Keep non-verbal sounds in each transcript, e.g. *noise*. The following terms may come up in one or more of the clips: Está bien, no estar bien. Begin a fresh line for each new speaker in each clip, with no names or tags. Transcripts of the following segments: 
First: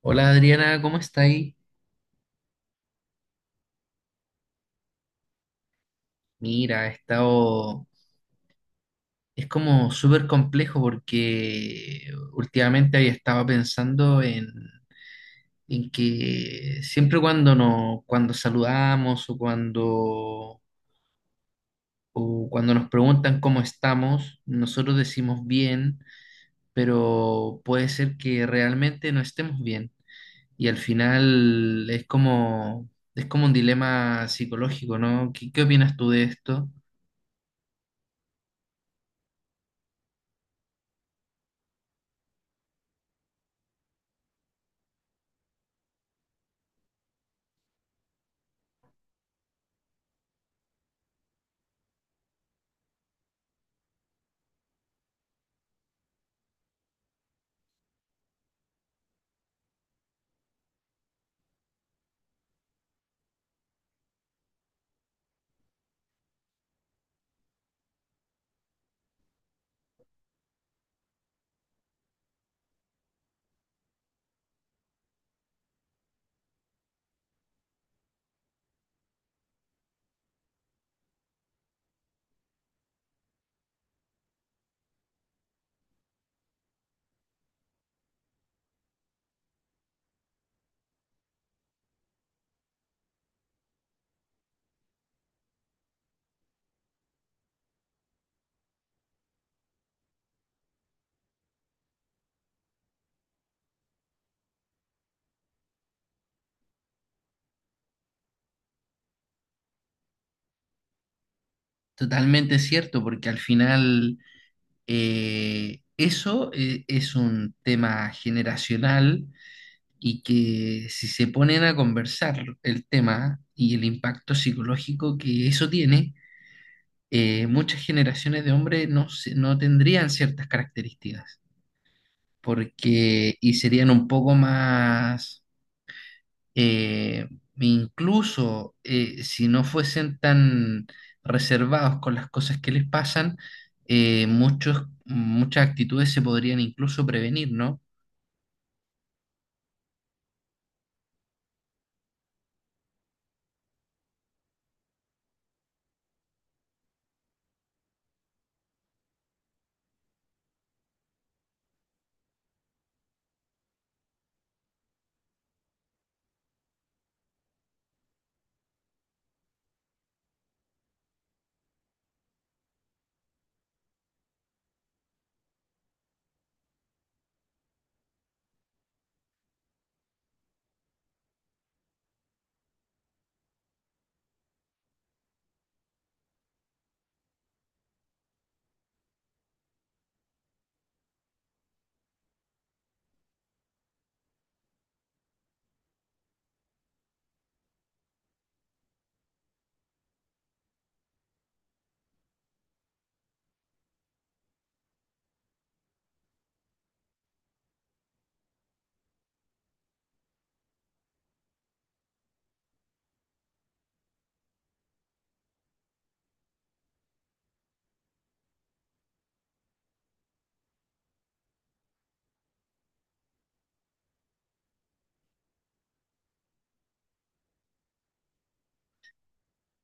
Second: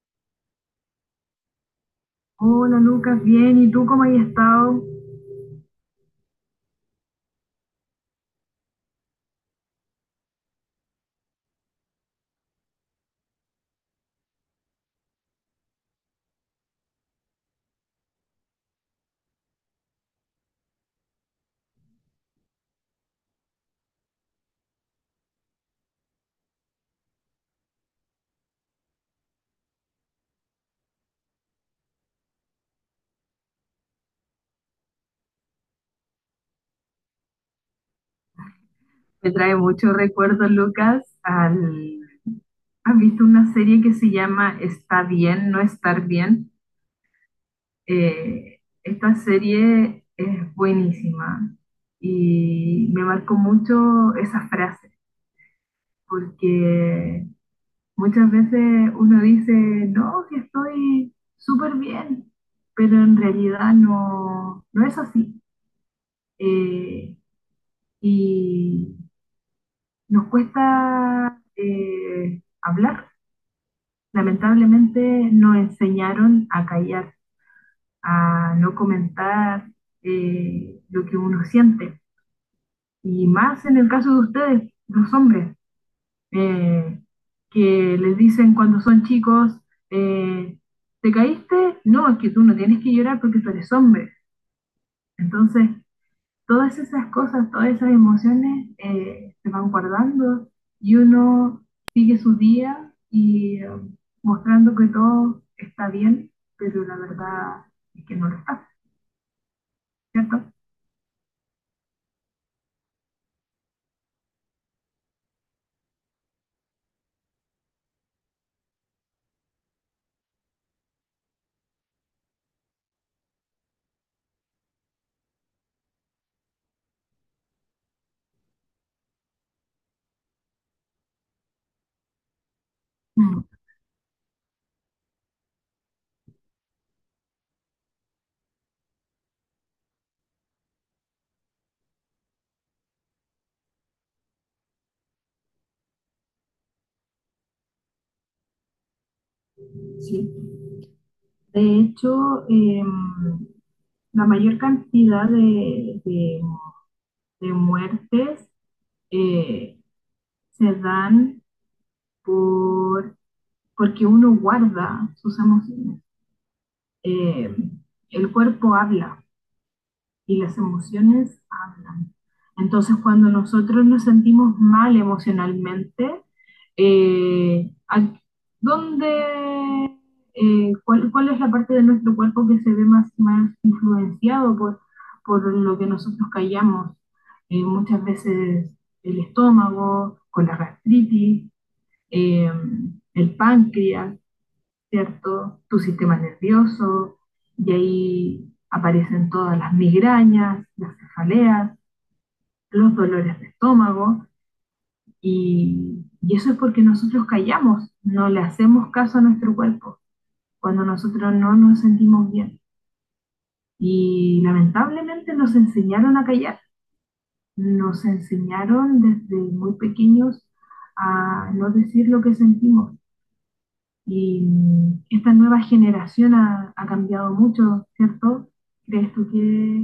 Hola Adriana, ¿cómo está ahí?
Hola Lucas, bien, ¿y tú cómo has estado?
Mira, he estado... Es como súper complejo porque últimamente había estado pensando en que siempre cuando, no, cuando saludamos o cuando nos preguntan cómo estamos, nosotros decimos bien, pero puede ser que realmente no estemos bien. Y al final es como un dilema psicológico, ¿no? ¿Qué opinas tú de esto?
Me trae muchos recuerdos, Lucas, al... ¿Has visto una serie que se llama Está bien, no estar bien? Esta serie es buenísima y me marcó mucho esa frase, porque muchas veces uno dice, no, que estoy súper bien, pero en realidad no, no es así. Eh, y nos cuesta hablar. Lamentablemente nos enseñaron a callar, a no comentar, lo que uno siente. Y más en el caso de ustedes, los hombres, eh, que les dicen cuando son chicos, eh, ¿te caíste? No, es que tú no tienes que llorar porque tú eres hombre. Entonces, todas esas cosas, todas esas emociones se van guardando y uno sigue su día y, mostrando que todo está bien, pero la verdad es que no lo está, ¿cierto?
Totalmente cierto, porque al final eso es un tema generacional, y que si se ponen a conversar el tema y el impacto psicológico que eso tiene, muchas generaciones de hombres no no tendrían ciertas características, porque
Mm.
y serían un poco más eh, incluso, si no fuesen tan reservados con las cosas que les pasan, muchas actitudes se podrían incluso prevenir, ¿no?
Sí. De hecho, la mayor cantidad de de muertes eh, se dan por, porque uno guarda sus emociones. Eh, el cuerpo habla y las emociones hablan. Entonces, cuando nosotros nos sentimos mal emocionalmente, eh, ¿dónde, cuál, cuál, es la parte de nuestro cuerpo que se ve más, más influenciado por lo que nosotros callamos? Muchas veces el estómago, con la gastritis, eh, el páncreas, ¿cierto? Tu sistema nervioso, y ahí aparecen todas las migrañas, las cefaleas, los dolores de estómago, y eso es porque nosotros callamos, no le hacemos caso a nuestro cuerpo cuando nosotros no nos sentimos bien. Y lamentablemente nos enseñaron a callar, nos enseñaron desde muy pequeños a no decir lo que sentimos. Y mm, esta nueva generación ha, ha cambiado mucho, ¿cierto? ¿Crees tú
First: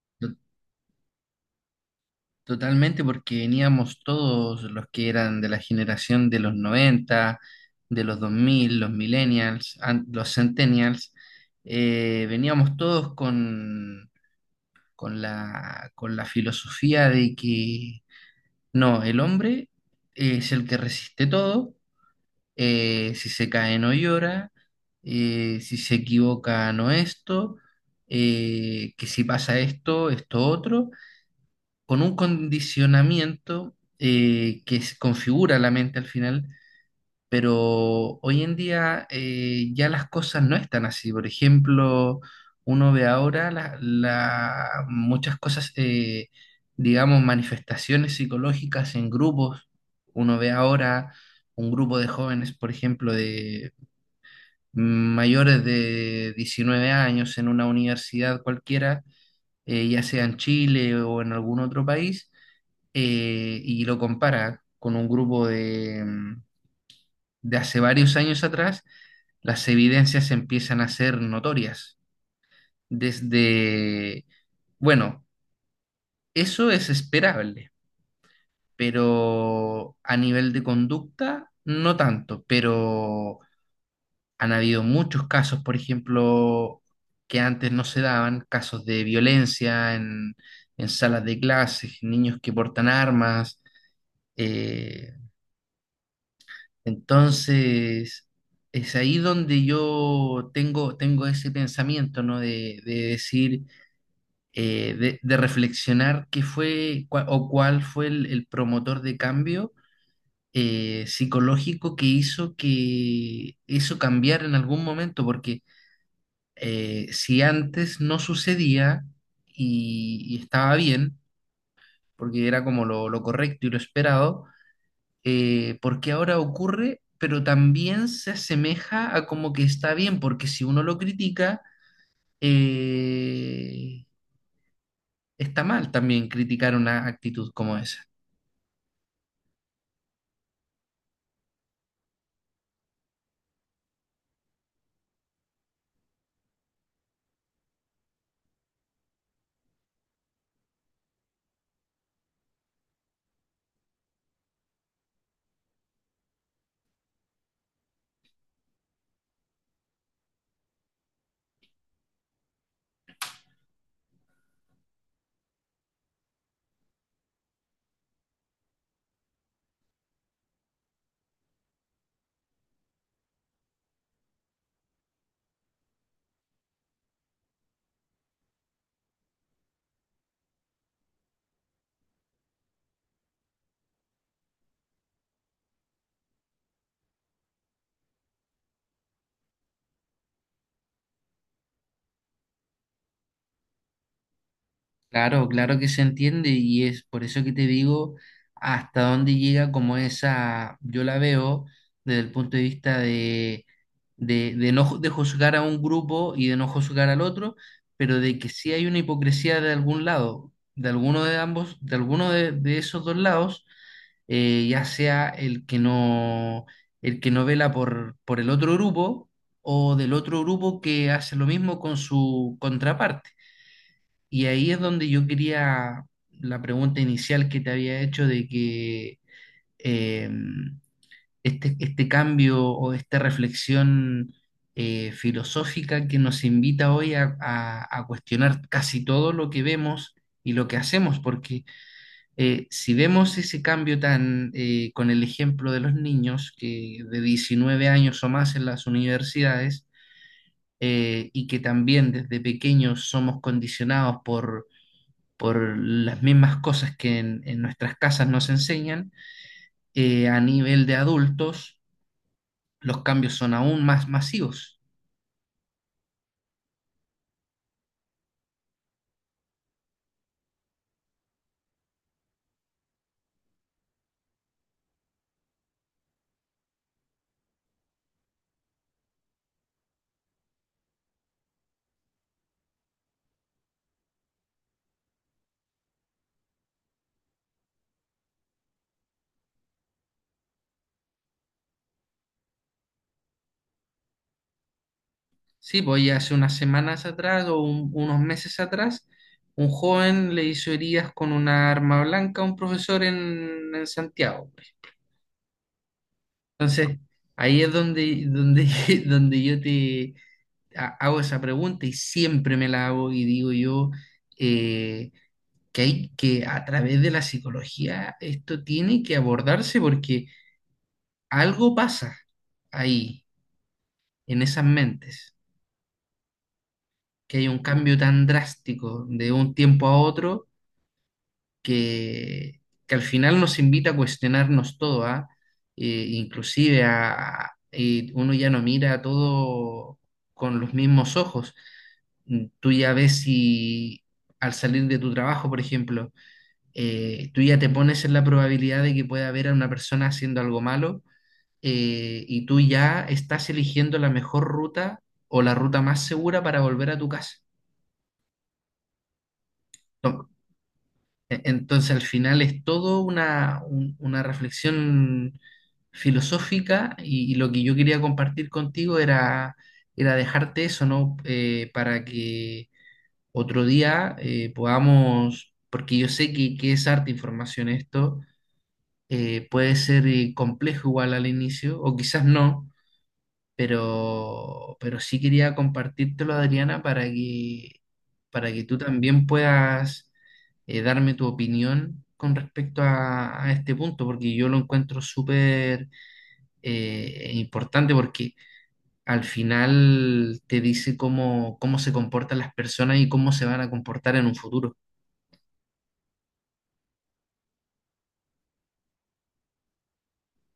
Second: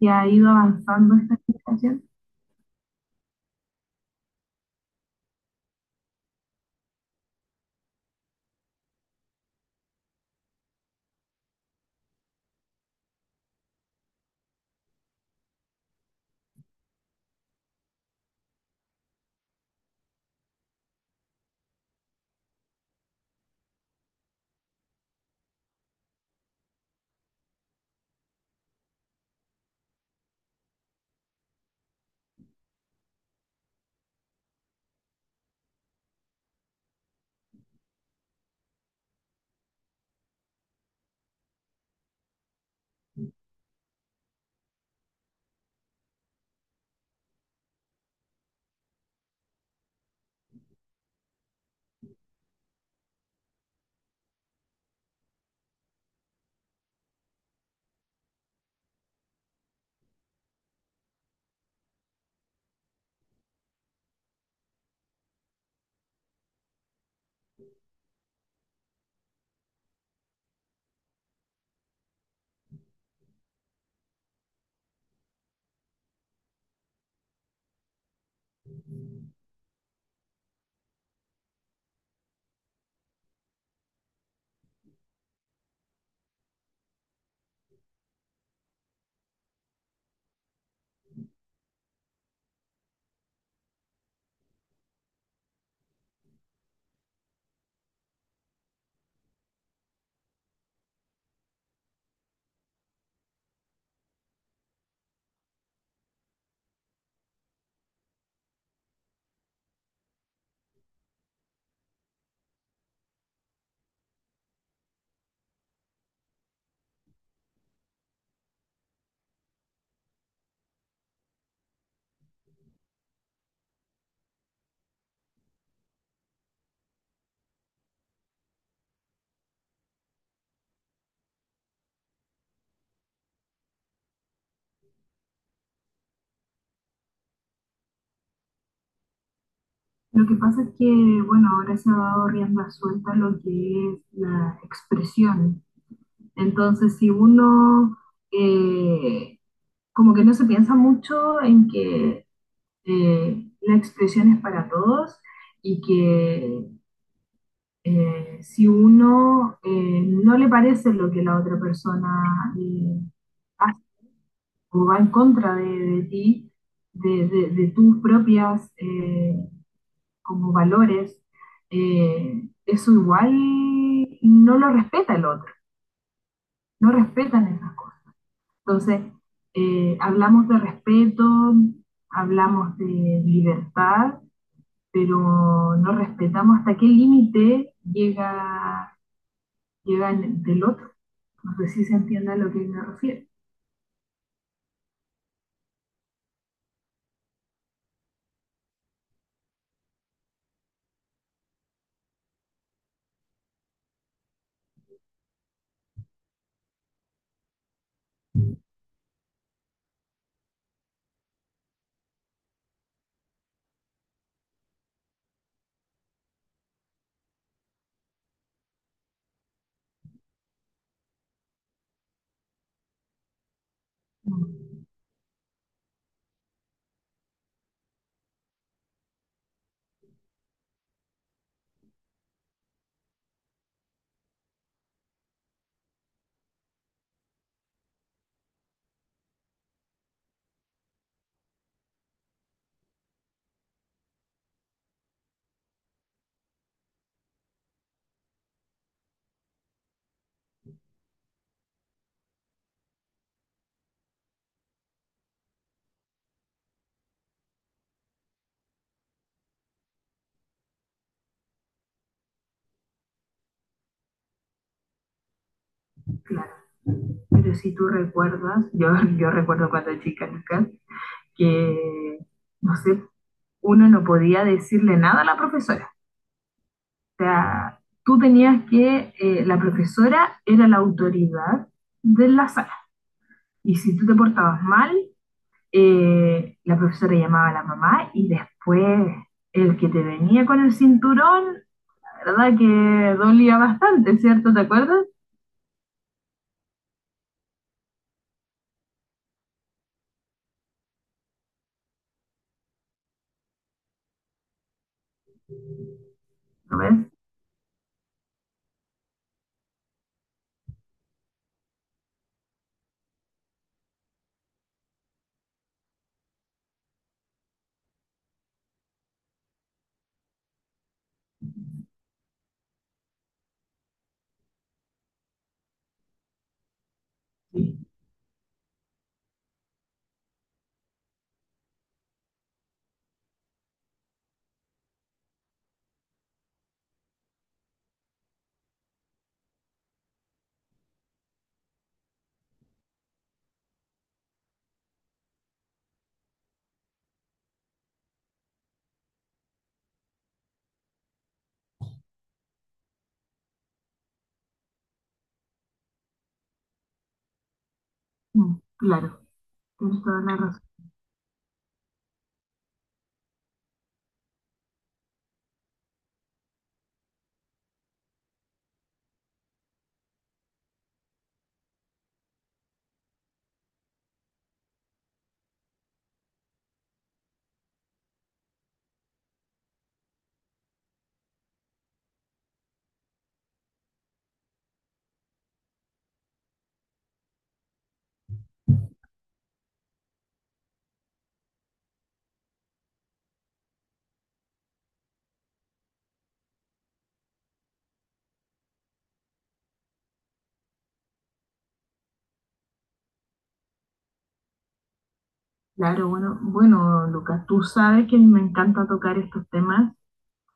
que ha
To-
ido avanzando esta generación?
Totalmente porque veníamos todos los que eran de la generación de los 90, de los 2000, los millennials, los centennials. Veníamos todos con la filosofía de que no, el hombre es el que resiste todo. Si se cae no llora. Si se equivoca no esto. Que si pasa esto, esto otro. Con un condicionamiento que se configura la mente al final, pero hoy en día, ya las cosas no están así. Por ejemplo, uno ve ahora muchas cosas, digamos, manifestaciones psicológicas en grupos. Uno ve ahora un grupo de jóvenes, por ejemplo, de mayores de 19 años en una universidad cualquiera, ya sea en Chile o en algún otro país, y lo compara con un grupo de de hace varios años atrás; las evidencias empiezan a ser notorias. Desde, bueno, eso es esperable, pero a nivel de conducta no tanto, pero han habido muchos casos, por ejemplo, que antes no se daban, casos de violencia en salas de clases, niños que portan armas. eh, entonces Es ahí donde yo tengo ese pensamiento, ¿no? De decir, de reflexionar qué fue cua- o cuál fue el promotor de cambio psicológico, que hizo cambiar en algún momento, porque si antes no sucedía y estaba bien, porque era como lo correcto y lo esperado, ¿por qué ahora ocurre? Pero también se asemeja a como que está bien, porque si uno lo critica, eh, está mal también criticar una actitud como esa.
Lo que pasa es que, bueno, ahora se ha dado rienda suelta a lo que es la expresión. Entonces, si uno, eh, como que no se piensa mucho en que, la expresión es para todos y que, si uno, no le parece lo que la otra persona hace o va en contra de ti, de de tus propias, como valores, eso igual no lo respeta el otro, no respetan esas cosas. Entonces, hablamos de respeto, hablamos de libertad, pero no respetamos hasta qué límite llega, llega en- del otro. No sé si se entiende a lo que me refiero.
Claro, claro que se entiende, y es por eso que te digo hasta dónde llega como esa. Yo la veo desde el punto de vista de no ju- de juzgar a un grupo y de no juzgar al otro, pero de que sí hay una hipocresía de algún lado, de alguno de ambos, de alguno de esos dos lados, ya sea el que no vela por el otro grupo, o del otro grupo que hace lo mismo con su contraparte. Y ahí
Mm.
es donde yo quería la pregunta inicial que te había hecho, de que eh, este cambio o esta reflexión filosófica que nos invita hoy a cuestionar casi todo lo que vemos y lo que hacemos, porque si vemos ese cambio tan con el ejemplo de los niños que de 19 años o más en las universidades, y que también desde pequeños somos condicionados por las mismas cosas que en nuestras casas nos enseñan, a nivel de adultos los cambios son aún más masivos.
Claro, pero si tú recuerdas, yo recuerdo cuando chica, Lucas, que, no sé, uno no podía decirle nada a la profesora. O sea, tú tenías que, la profesora era la autoridad de la sala. Y si tú te portabas mal, la profesora llamaba a la mamá y después el que te venía con el cinturón, la verdad que dolía bastante, ¿cierto? ¿Te acuerdas?
Sí, pues ya hace unas semanas atrás o unos meses atrás, un joven le hizo heridas con una arma blanca a un profesor en Santiago, pues.
¿Lo
Entonces,
ves?
ahí es donde, donde, *laughs* donde yo te hago esa pregunta y siempre me la hago y digo yo, eh, que hay que, a través de la psicología, esto tiene que abordarse, porque algo pasa ahí, en esas mentes, que hay un
Sí.
cambio tan drástico de un tiempo a otro, que, que al final nos invita a cuestionarnos todo, ¿ah? Inclusive uno ya no mira todo con los mismos ojos. Mm. Tú ya ves, si al salir de tu trabajo, por ejemplo, tú ya te pones en la probabilidad de que pueda haber a una persona haciendo algo malo, y tú ya estás eligiendo la mejor ruta o la ruta más segura para volver a tu casa.
Mm. Claro, tienes toda
Tom-
la razón.
e- Entonces al final es todo una reflexión filosófica, y lo que yo quería compartir contigo era era dejarte eso, ¿no? Para que otro día podamos, porque yo sé que es harta información esto. Puede ser complejo igual al inicio, o quizás no, pero sí quería compartírtelo, Adriana, para que tú también puedas darme tu opinión con respecto a este punto, porque yo lo encuentro súper importante, porque al final te dice cómo, cómo se comportan las personas y cómo se van a comportar en un futuro.
Claro, bueno, bueno, Lucas, tú sabes que me encanta tocar estos temas.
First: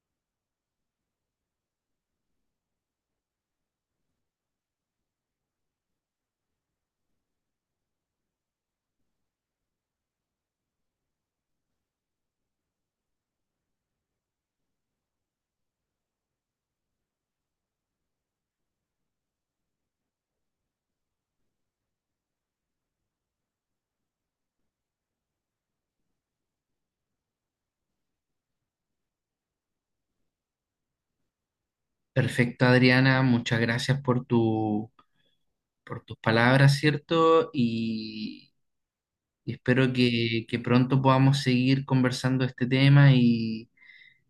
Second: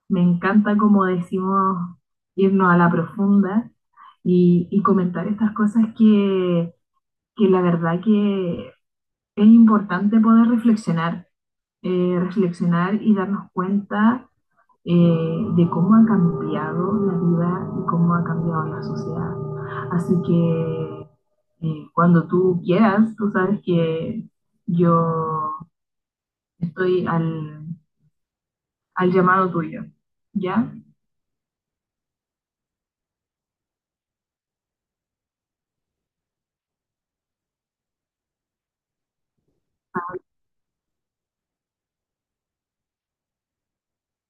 Me encanta, como decimos, irnos a la profunda y comentar estas cosas que la verdad que es importante poder reflexionar, reflexionar y darnos cuenta, de cómo ha cambiado la vida y cómo ha cambiado la sociedad. Así que, cuando tú quieras, tú sabes que yo estoy al, al llamado tuyo, ¿ya?
Perfecto, Adriana, muchas gracias por tu por tus palabras, ¿cierto? Y espero que pronto podamos seguir conversando este tema, y,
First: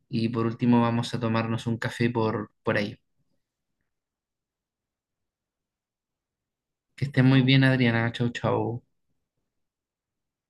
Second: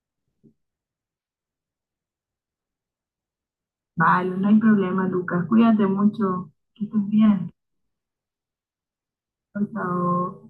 y por último vamos a tomarnos un café por ahí.
Vale, no hay problema, Lucas. Cuídate mucho. Que estés
Que estés muy
bien.
bien, Adriana. Chau, chau.
Por favor.